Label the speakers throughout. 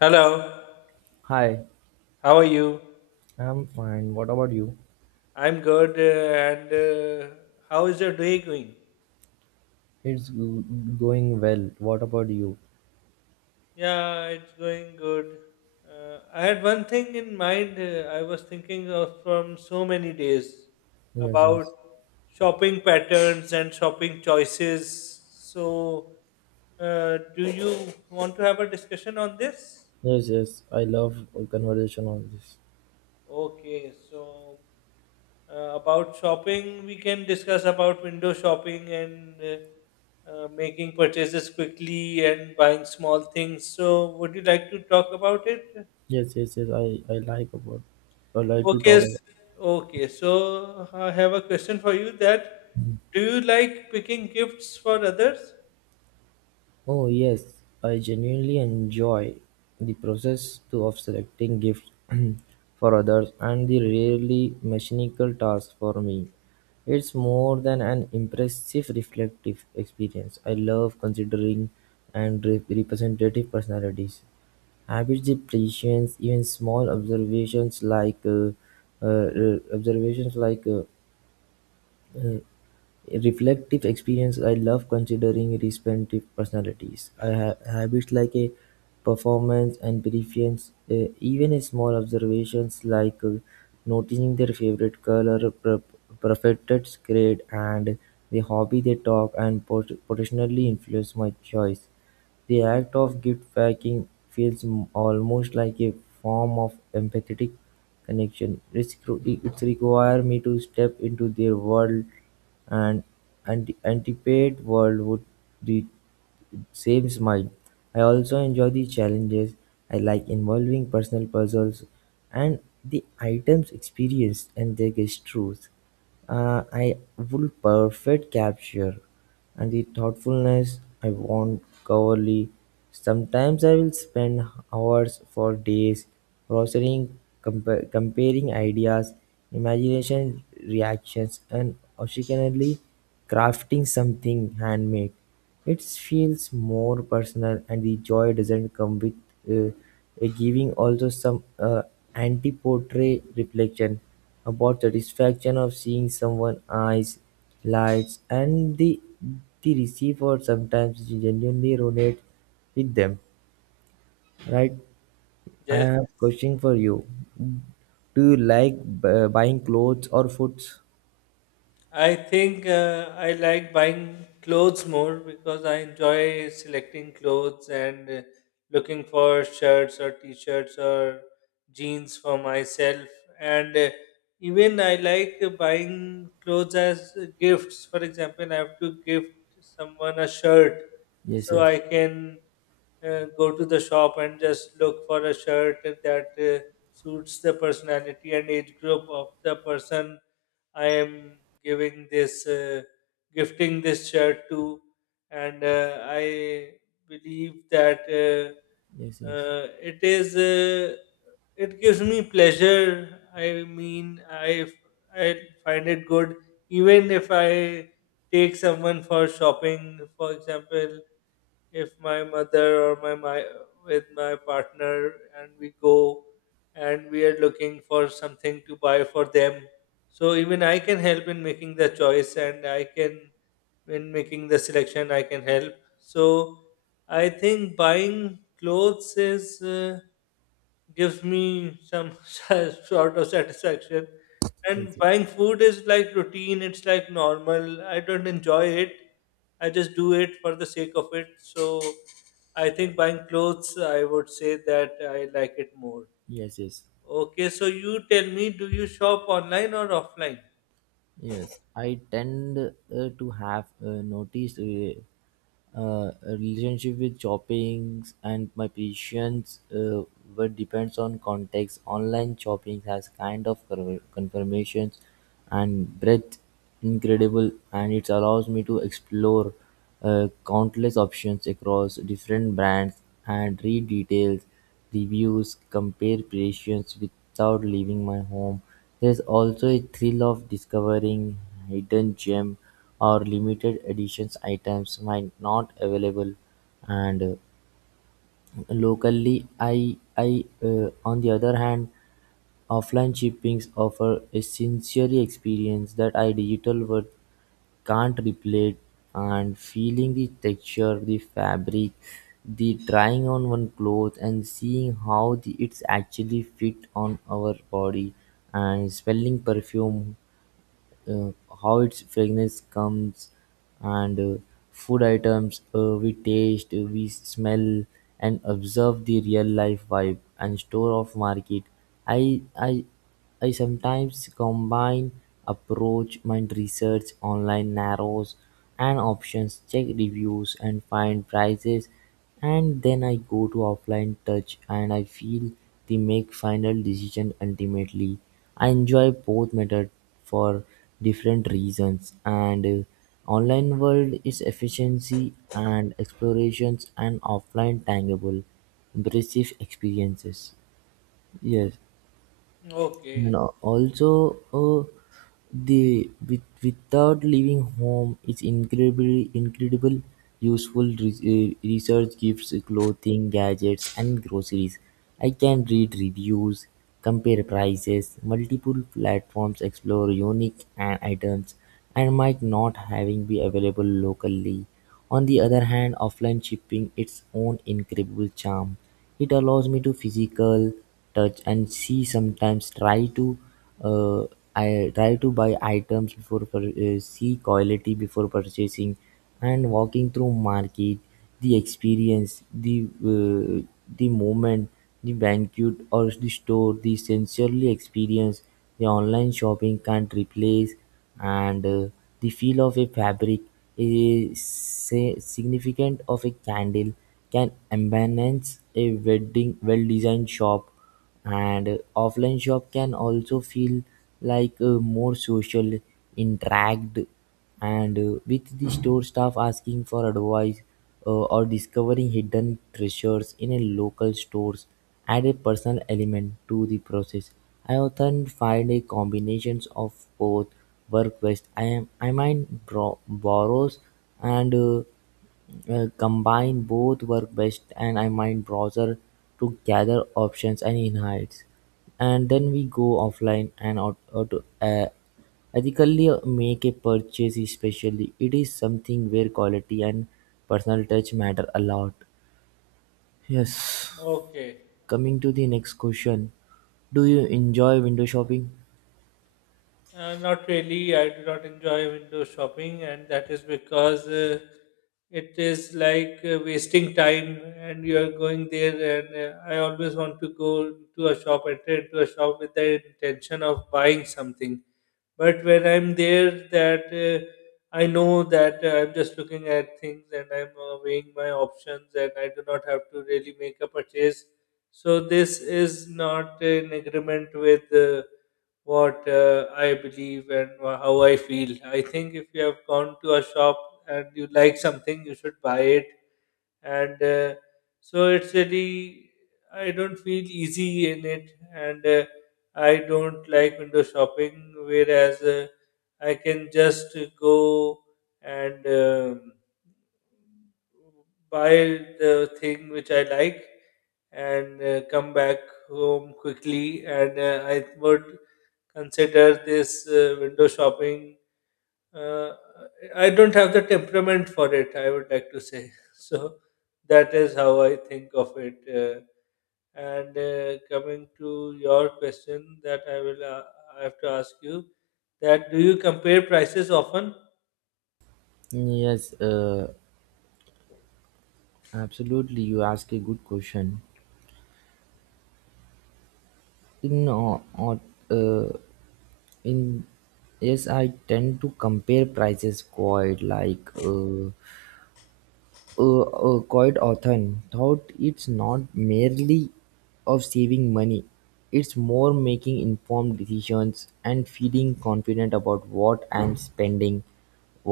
Speaker 1: Hello,
Speaker 2: Hi,
Speaker 1: how are you?
Speaker 2: I'm fine. What about you?
Speaker 1: I'm good, and how is your day going?
Speaker 2: It's go- Going well. What about you?
Speaker 1: Yeah, it's going good. I had one thing in mind. I was thinking of from so many days
Speaker 2: Yes,
Speaker 1: about
Speaker 2: yes,
Speaker 1: shopping patterns and shopping choices. So, do you want to have a discussion on this?
Speaker 2: yes, yes. I love a conversation on this.
Speaker 1: Okay, so about shopping, we can discuss about window shopping and making purchases quickly and buying small things. So, would you like to talk about it?
Speaker 2: Yes, yes, yes. I like about. I like to
Speaker 1: Okay,
Speaker 2: talk.
Speaker 1: s- okay. So, I have a question for you. That do you like picking gifts for others?
Speaker 2: Oh yes, I genuinely enjoy the process too of selecting gifts for others and the rarely mechanical task for me. It's more than an impressive reflective experience. I love considering and representative personalities. Habits, depreciations, even small observations like uh, reflective experience I love considering respective personalities. Habits like a performance and preference, even a small observations like noticing their favorite color, preferred grade, and the hobby they talk and potentially influence my choice. The act of gift-packing feels almost like a form of empathetic connection. It's require me to step into their world, and anticipate world would the saves mine. I also enjoy the challenges. I like involving personal puzzles and the items experienced and their truth. I would perfect capture and the thoughtfulness I want coverly. Sometimes I will spend hours for days processing, comparing ideas, imagination reactions, and occasionally crafting something handmade. It feels more personal, and the joy doesn't come with uh, a giving also some anti-portrait reflection about the satisfaction of seeing someone eyes lights and the receiver sometimes genuinely resonate with them, right? I
Speaker 1: Yes.
Speaker 2: have question for you. Do you like buying clothes or foods?
Speaker 1: I think I like buying clothes more because I enjoy selecting clothes and looking for shirts or t-shirts or jeans for myself. And even I like buying clothes as gifts. For example, I have to gift someone a shirt,
Speaker 2: yes
Speaker 1: so I
Speaker 2: yes
Speaker 1: can go to the shop and just look for a shirt that suits the personality and age group of the person I am giving this, gifting this shirt to, and I believe that
Speaker 2: yes yes
Speaker 1: it is, it gives me pleasure. I mean, I find it good, even if I take someone for shopping, for example if my mother or my with my partner and we go and we are looking for something to buy for them, so even I can help in making the choice and I can, in making the selection I can help. So I think buying clothes is gives me some sort of satisfaction.
Speaker 2: yes
Speaker 1: And
Speaker 2: yes
Speaker 1: buying food is like routine, it's like normal. I don't enjoy it. I just do it for the sake of it. So I think buying clothes, I would say that I like it more.
Speaker 2: yes yes
Speaker 1: Okay, so you tell me, do you shop online or offline?
Speaker 2: Yes, I tend to have noticed a relationship with shoppings and my patience, but depends on context. Online shopping has kind of confirmations and breadth, incredible, and it allows me to explore countless options across different brands and read details, reviews, compare creations without leaving my home. There's also a thrill of discovering hidden gem or limited editions items might not available and locally. I On the other hand, offline shippings offer a sensory experience that a digital one can't replicate and feeling the texture, the fabric, the trying on one clothes and seeing how the, it's actually fit on our body and smelling perfume, uh, how its fragrance comes, and food items, we taste, we smell, and observe the real life vibe and store of market. I I I sometimes combine approach my research online narrows and options, check reviews and find prices, and then I go to offline touch and I feel they make final decision ultimately. I enjoy both method for different reasons, and online world is efficiency and explorations, and offline tangible impressive experiences. Yes, and
Speaker 1: Okay,
Speaker 2: also, uh, the with, without leaving home, it's incredibly incredible useful research gives clothing gadgets and groceries. I can read reviews, compare prices multiple platforms, explore unique items and might not having be available locally. On the other hand, offline shipping its own incredible charm. It allows me to physical touch and she sometimes try to, uh, I try to buy items before see quality before purchasing and walking through market, the experience, the moment, the banquet or the store, the sensory experience the online shopping can't replace, and the feel of a fabric is significant of a candle can embellish a wedding well-designed shop. And offline shop can also feel like a more social interact, and with the store staff asking for advice or discovering hidden treasures in a local stores add a personal element to the process. I often find a combinations of both work best. I am I mind bro- borrows and Combine both work best and I imine browser to gather options and insights. And then we go offline and out, uh, ethically make a purchase, especially it is something where quality and personal touch matter a lot. Yes.
Speaker 1: okay.
Speaker 2: Coming to the next question. Do you enjoy window shopping?
Speaker 1: Not really. I do not enjoy window shopping, and that is because it is like wasting time, and you are going there. And I always want to go to a shop, enter into a shop with the intention of buying something. But when I'm there, that I know that I'm just looking at things and I'm weighing my options, and I do not have to really make a purchase. So this is not in agreement with. What I believe and how I feel. I think if you have gone to a shop and you like something, you should buy it. And so it's really, I don't feel easy in it. And I don't like window shopping, whereas I can just go and buy the thing which I like and come back home quickly. And I would consider this window shopping. Uh, I don't have the temperament for it, I would like to say. So that is how I think of it. And Coming to your question, that I will I have to ask you that do you compare prices often?
Speaker 2: Yes, absolutely. You ask a good question. No, uh, In yes, I tend to compare prices quite like quite often thought it's not merely of saving money. It's more making informed decisions and feeling confident about what I'm spending.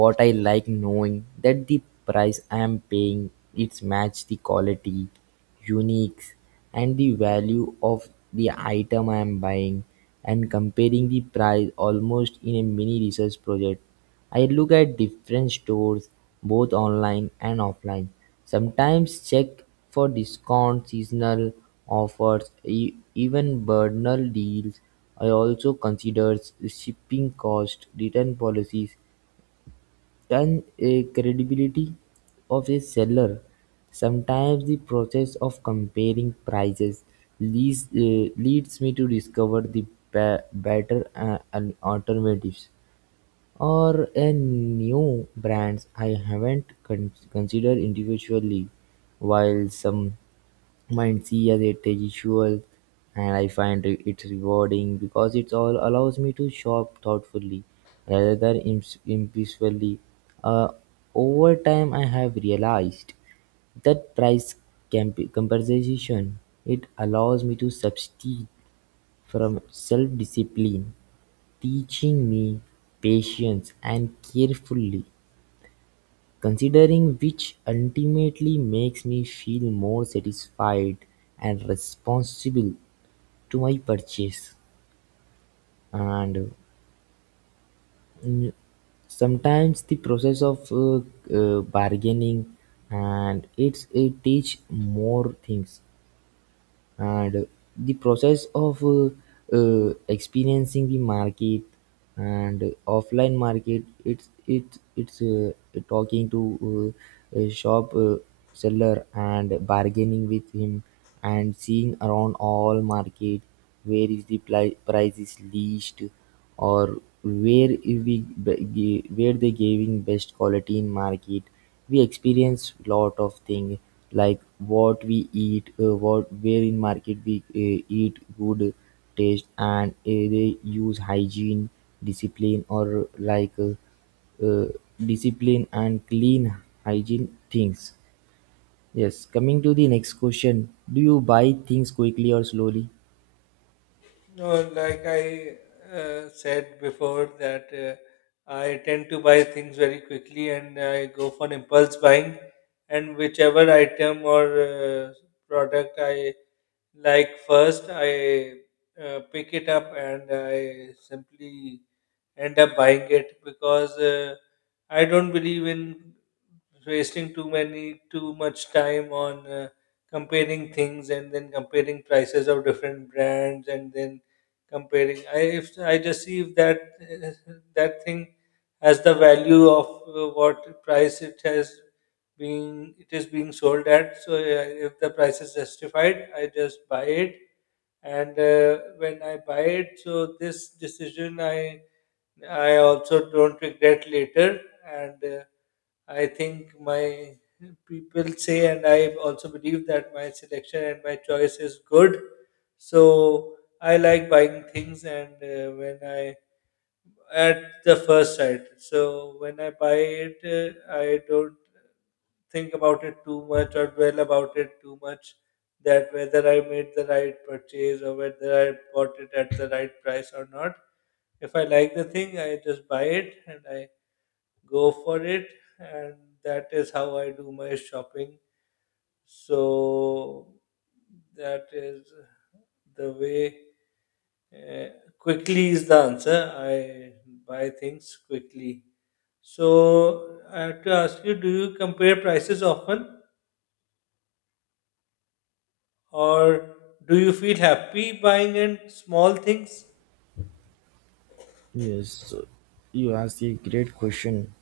Speaker 2: What I like knowing that the price I am paying it's match the quality, unique, and the value of the item I am buying, and comparing the price almost in a mini research project. I look at different stores, both online and offline. Sometimes check for discounts, seasonal offers, even bundle deals. I also consider shipping cost, return policies, and credibility of a seller. Sometimes the process of comparing prices leads me to discover the better alternatives or a new brands I haven't considered individually, while some might see as a traditional, and I find it rewarding because it all allows me to shop thoughtfully rather than impulsively. Uh, Over time, I have realized that price compensation it allows me to substitute from self-discipline, teaching me patience and carefully considering, which ultimately makes me feel more satisfied and responsible to my purchase. And sometimes the process of bargaining, and it teach more things, and the process of experiencing the market and offline market, it's talking to a shop seller and bargaining with him and seeing around all market where is the price is least or where they giving best quality in market. We experience lot of thing, like what we eat, what where in market we eat good taste, and they use hygiene discipline or like uh, discipline and clean hygiene things. Yes, coming to the next question, do you buy things quickly or slowly?
Speaker 1: No, like I said before, that I tend to buy things very quickly and I go for impulse buying, and whichever item or product I like first, I pick it up and I simply end up buying it because I don't believe in wasting too much time on comparing things and then comparing prices of different brands and then comparing. I if I just see if that that thing has the value of what price it has being it is being sold at. So yeah, if the price is justified, I just buy it. And when I buy it, so this decision I also don't regret later. And I think my people say, and I also believe that my selection and my choice is good. So I like buying things, and when I at the first sight. So when I buy it, I don't think about it too much or dwell about it too much that whether I made the right purchase or whether I bought it at the right price or not. If I like the thing, I just buy it and I go for it, and that is how I do my shopping. So that is the way. Uh, Quickly is the answer. I buy things quickly. So I have to ask you: do you compare prices often? Or do you feel happy buying in small things?
Speaker 2: Yes, you asked a great question.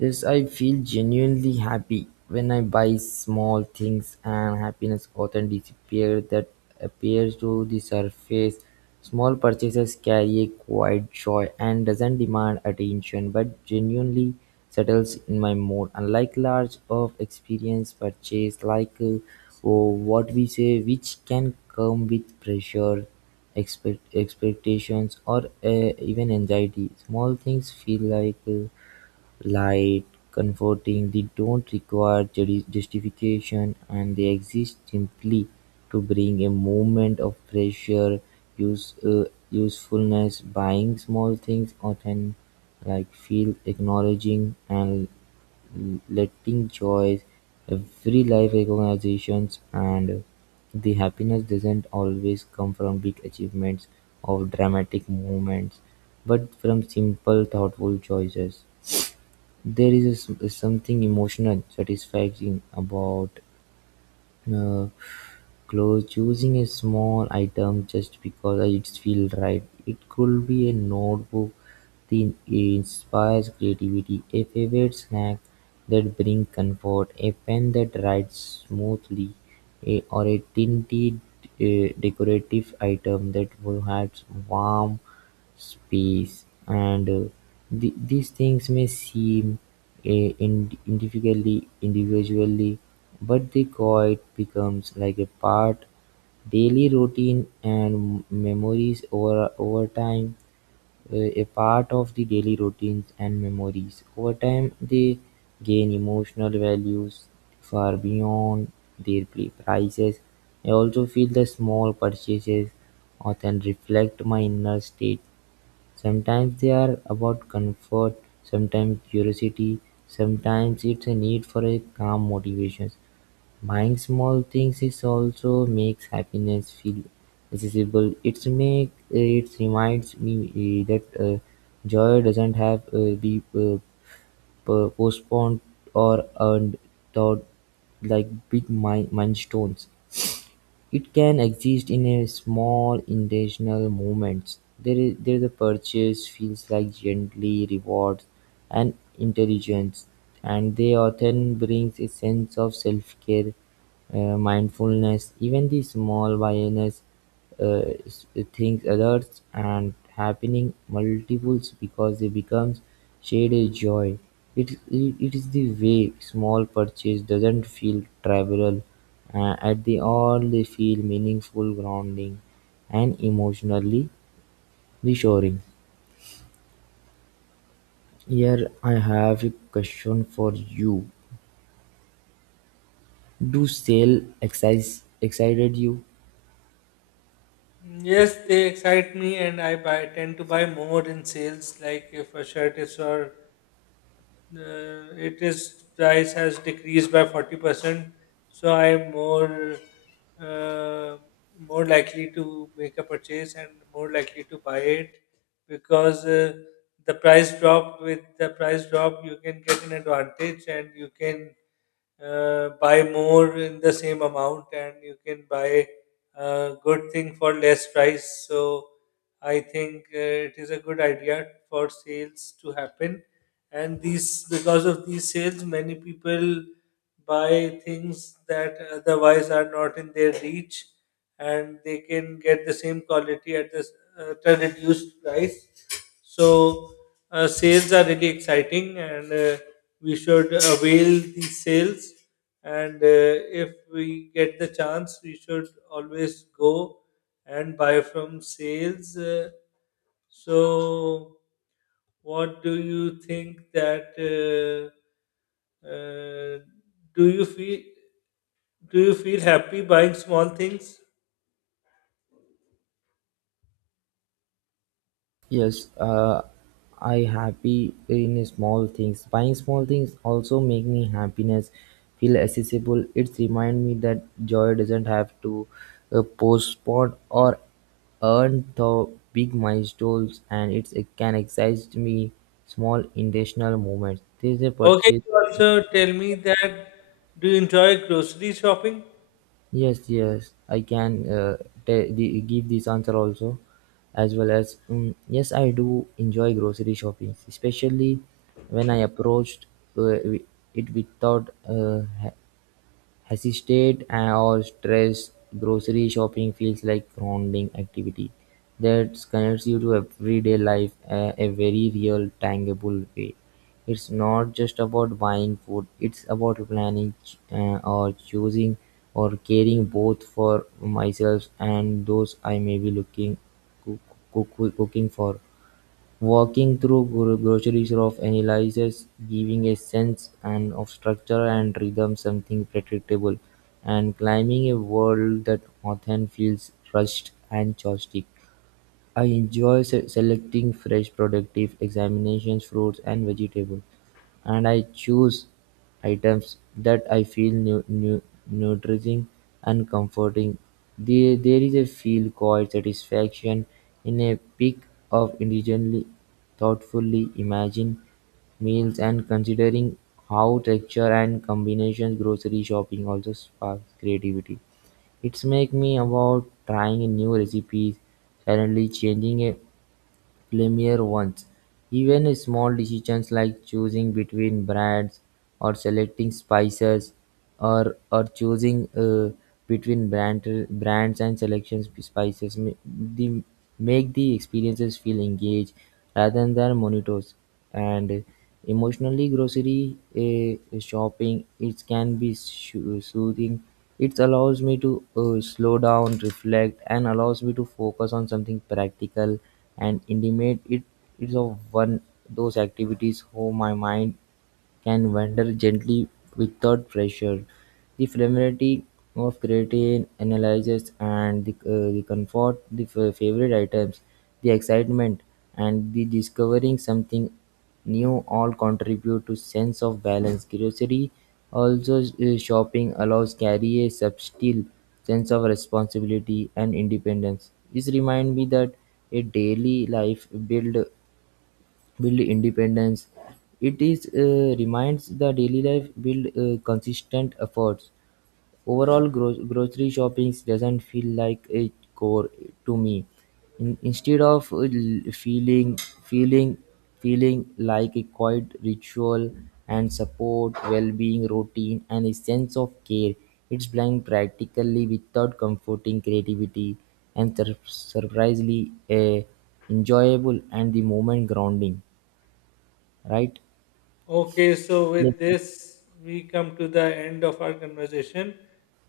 Speaker 2: Yes, I feel genuinely happy when I buy small things, and happiness often disappears that appears to the surface. Small purchases carry a quiet joy and doesn't demand attention but genuinely settles in my mood. Unlike large of experience purchase like oh, what we say, which can come with pressure, expectations, or even anxiety. Small things feel like light, comforting. They don't require justification, and they exist simply to bring a moment of pleasure, usefulness. Buying small things often like feel acknowledging and letting joys every life recognitions, and the happiness doesn't always come from big achievements or dramatic moments but from simple thoughtful choices. There is a s something emotional, satisfying about uh, clothes, choosing a small item just because it feels right. It could be a notebook that inspires creativity, a favorite snack that brings comfort, a pen that writes smoothly, a, or a tinted decorative item that perhaps warm space. And these things may seem individually, but the quiet becomes like a part daily routine and memories over time, a part of the daily routines and memories over time. They gain emotional values far beyond their prices. I also feel the small purchases often reflect my inner state. Sometimes they are about comfort, sometimes curiosity, sometimes it's a need for a calm motivation. Buying small things is also makes happiness feel accessible. It reminds me eh, that joy doesn't have be postponed or earned thought like big milestones. It can exist in a small intentional moments. There the purchase feels like gently rewards and intelligence, and they often brings a sense of self-care, mindfulness, even the small awareness uh, s- things others and happening multiples because they becomes shaded joy. It is the way small purchase doesn't feel trivial. At the all they feel meaningful, grounding, and emotionally reassuring. Here I have a question for you. Do sale exercise excited you?
Speaker 1: Yes, they excite me, and I buy tend to buy more in sales. Like if a shirt is or it is price has decreased by 40%, so I'm more uh, more likely to make a purchase and more likely to buy it because the price drop, you can get an advantage and you can buy more in the same amount and you can buy a good thing for less price. So I think it is a good idea for sales to happen. And these, because of these sales, many people buy things that otherwise are not in their reach, and they can get the same quality at this at a reduced price. So sales are really exciting and. We should avail the sales and if we get the chance we should always go and buy from sales, so what do you think that uh, do you feel, happy buying small things?
Speaker 2: Yes, I happy in small things. Buying small things also make me happiness feel accessible. It remind me that joy doesn't have to postpone or earn the big milestones, and it's, it can excite me small intentional moments. This is a
Speaker 1: Okay,
Speaker 2: purchase.
Speaker 1: you also tell me that, do you enjoy grocery shopping?
Speaker 2: Yes, yes, I can, the, give this answer also, as well as yes, I do enjoy grocery shopping, especially when I approached uh, wi- it without as stayed or stress. Grocery shopping feels like grounding activity that connects you to everyday life, a very real, tangible way. It's not just about buying food; it's about planning or choosing or caring both for myself and those I may be looking cook, cooking for. Walking through grocery shops analyses, giving a sense and of structure and rhythm, something predictable, and climbing a wall that often feels rushed and chaotic. I enjoy selecting fresh productive examinations, fruits and vegetables. And I choose items that I feel nurturing and comforting. There is a feel called satisfaction in a pick of individually, thoughtfully imagined meals and considering how texture and combinations grocery shopping also sparks creativity. It's make me about trying a new recipes, suddenly changing a premier ones. Even small decisions like choosing between brands or selecting spices or choosing between brands and selection the, make the experiences feel engaged rather than monitors. And emotionally grocery shopping it can be soothing. It allows me to slow down reflect and allows me to focus on something practical and intimate. It is of one those activities whom my mind can wander gently without pressure. The familiarity of creating analyzes and the comfort, the favorite items, the excitement, and the discovering something new all contribute to sense of balance. Curiosity also shopping allows carry a subtle sense of responsibility and independence. This remind me that a daily life build independence. It is reminds the daily life build consistent efforts. Overall, grocery shopping doesn't feel like a chore to me. Instead of feeling feeling like a quiet ritual and support well-being routine and a sense of care, it's blind practically without comforting creativity and surprisingly enjoyable and the moment grounding. Right?
Speaker 1: Okay, so
Speaker 2: Yes,
Speaker 1: with
Speaker 2: sir.
Speaker 1: this, we come to the end of our conversation,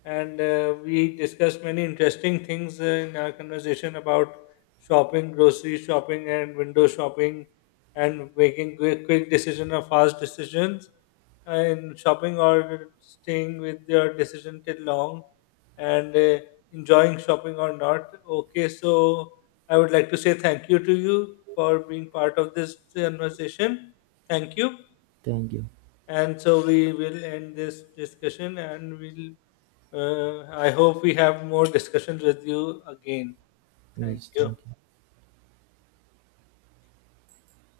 Speaker 1: and we discussed many interesting things in our conversation about shopping, grocery shopping, and window shopping, and making quick, quick decision or fast decisions in shopping or staying with your decision till long, and enjoying shopping or not. Okay, so I would like to say thank you to you for being part of this conversation. Thank you.
Speaker 2: Thank you.
Speaker 1: And so we will end this discussion and we'll, I hope we have more discussions with you again. Thank
Speaker 2: Yes,
Speaker 1: you.
Speaker 2: thank you.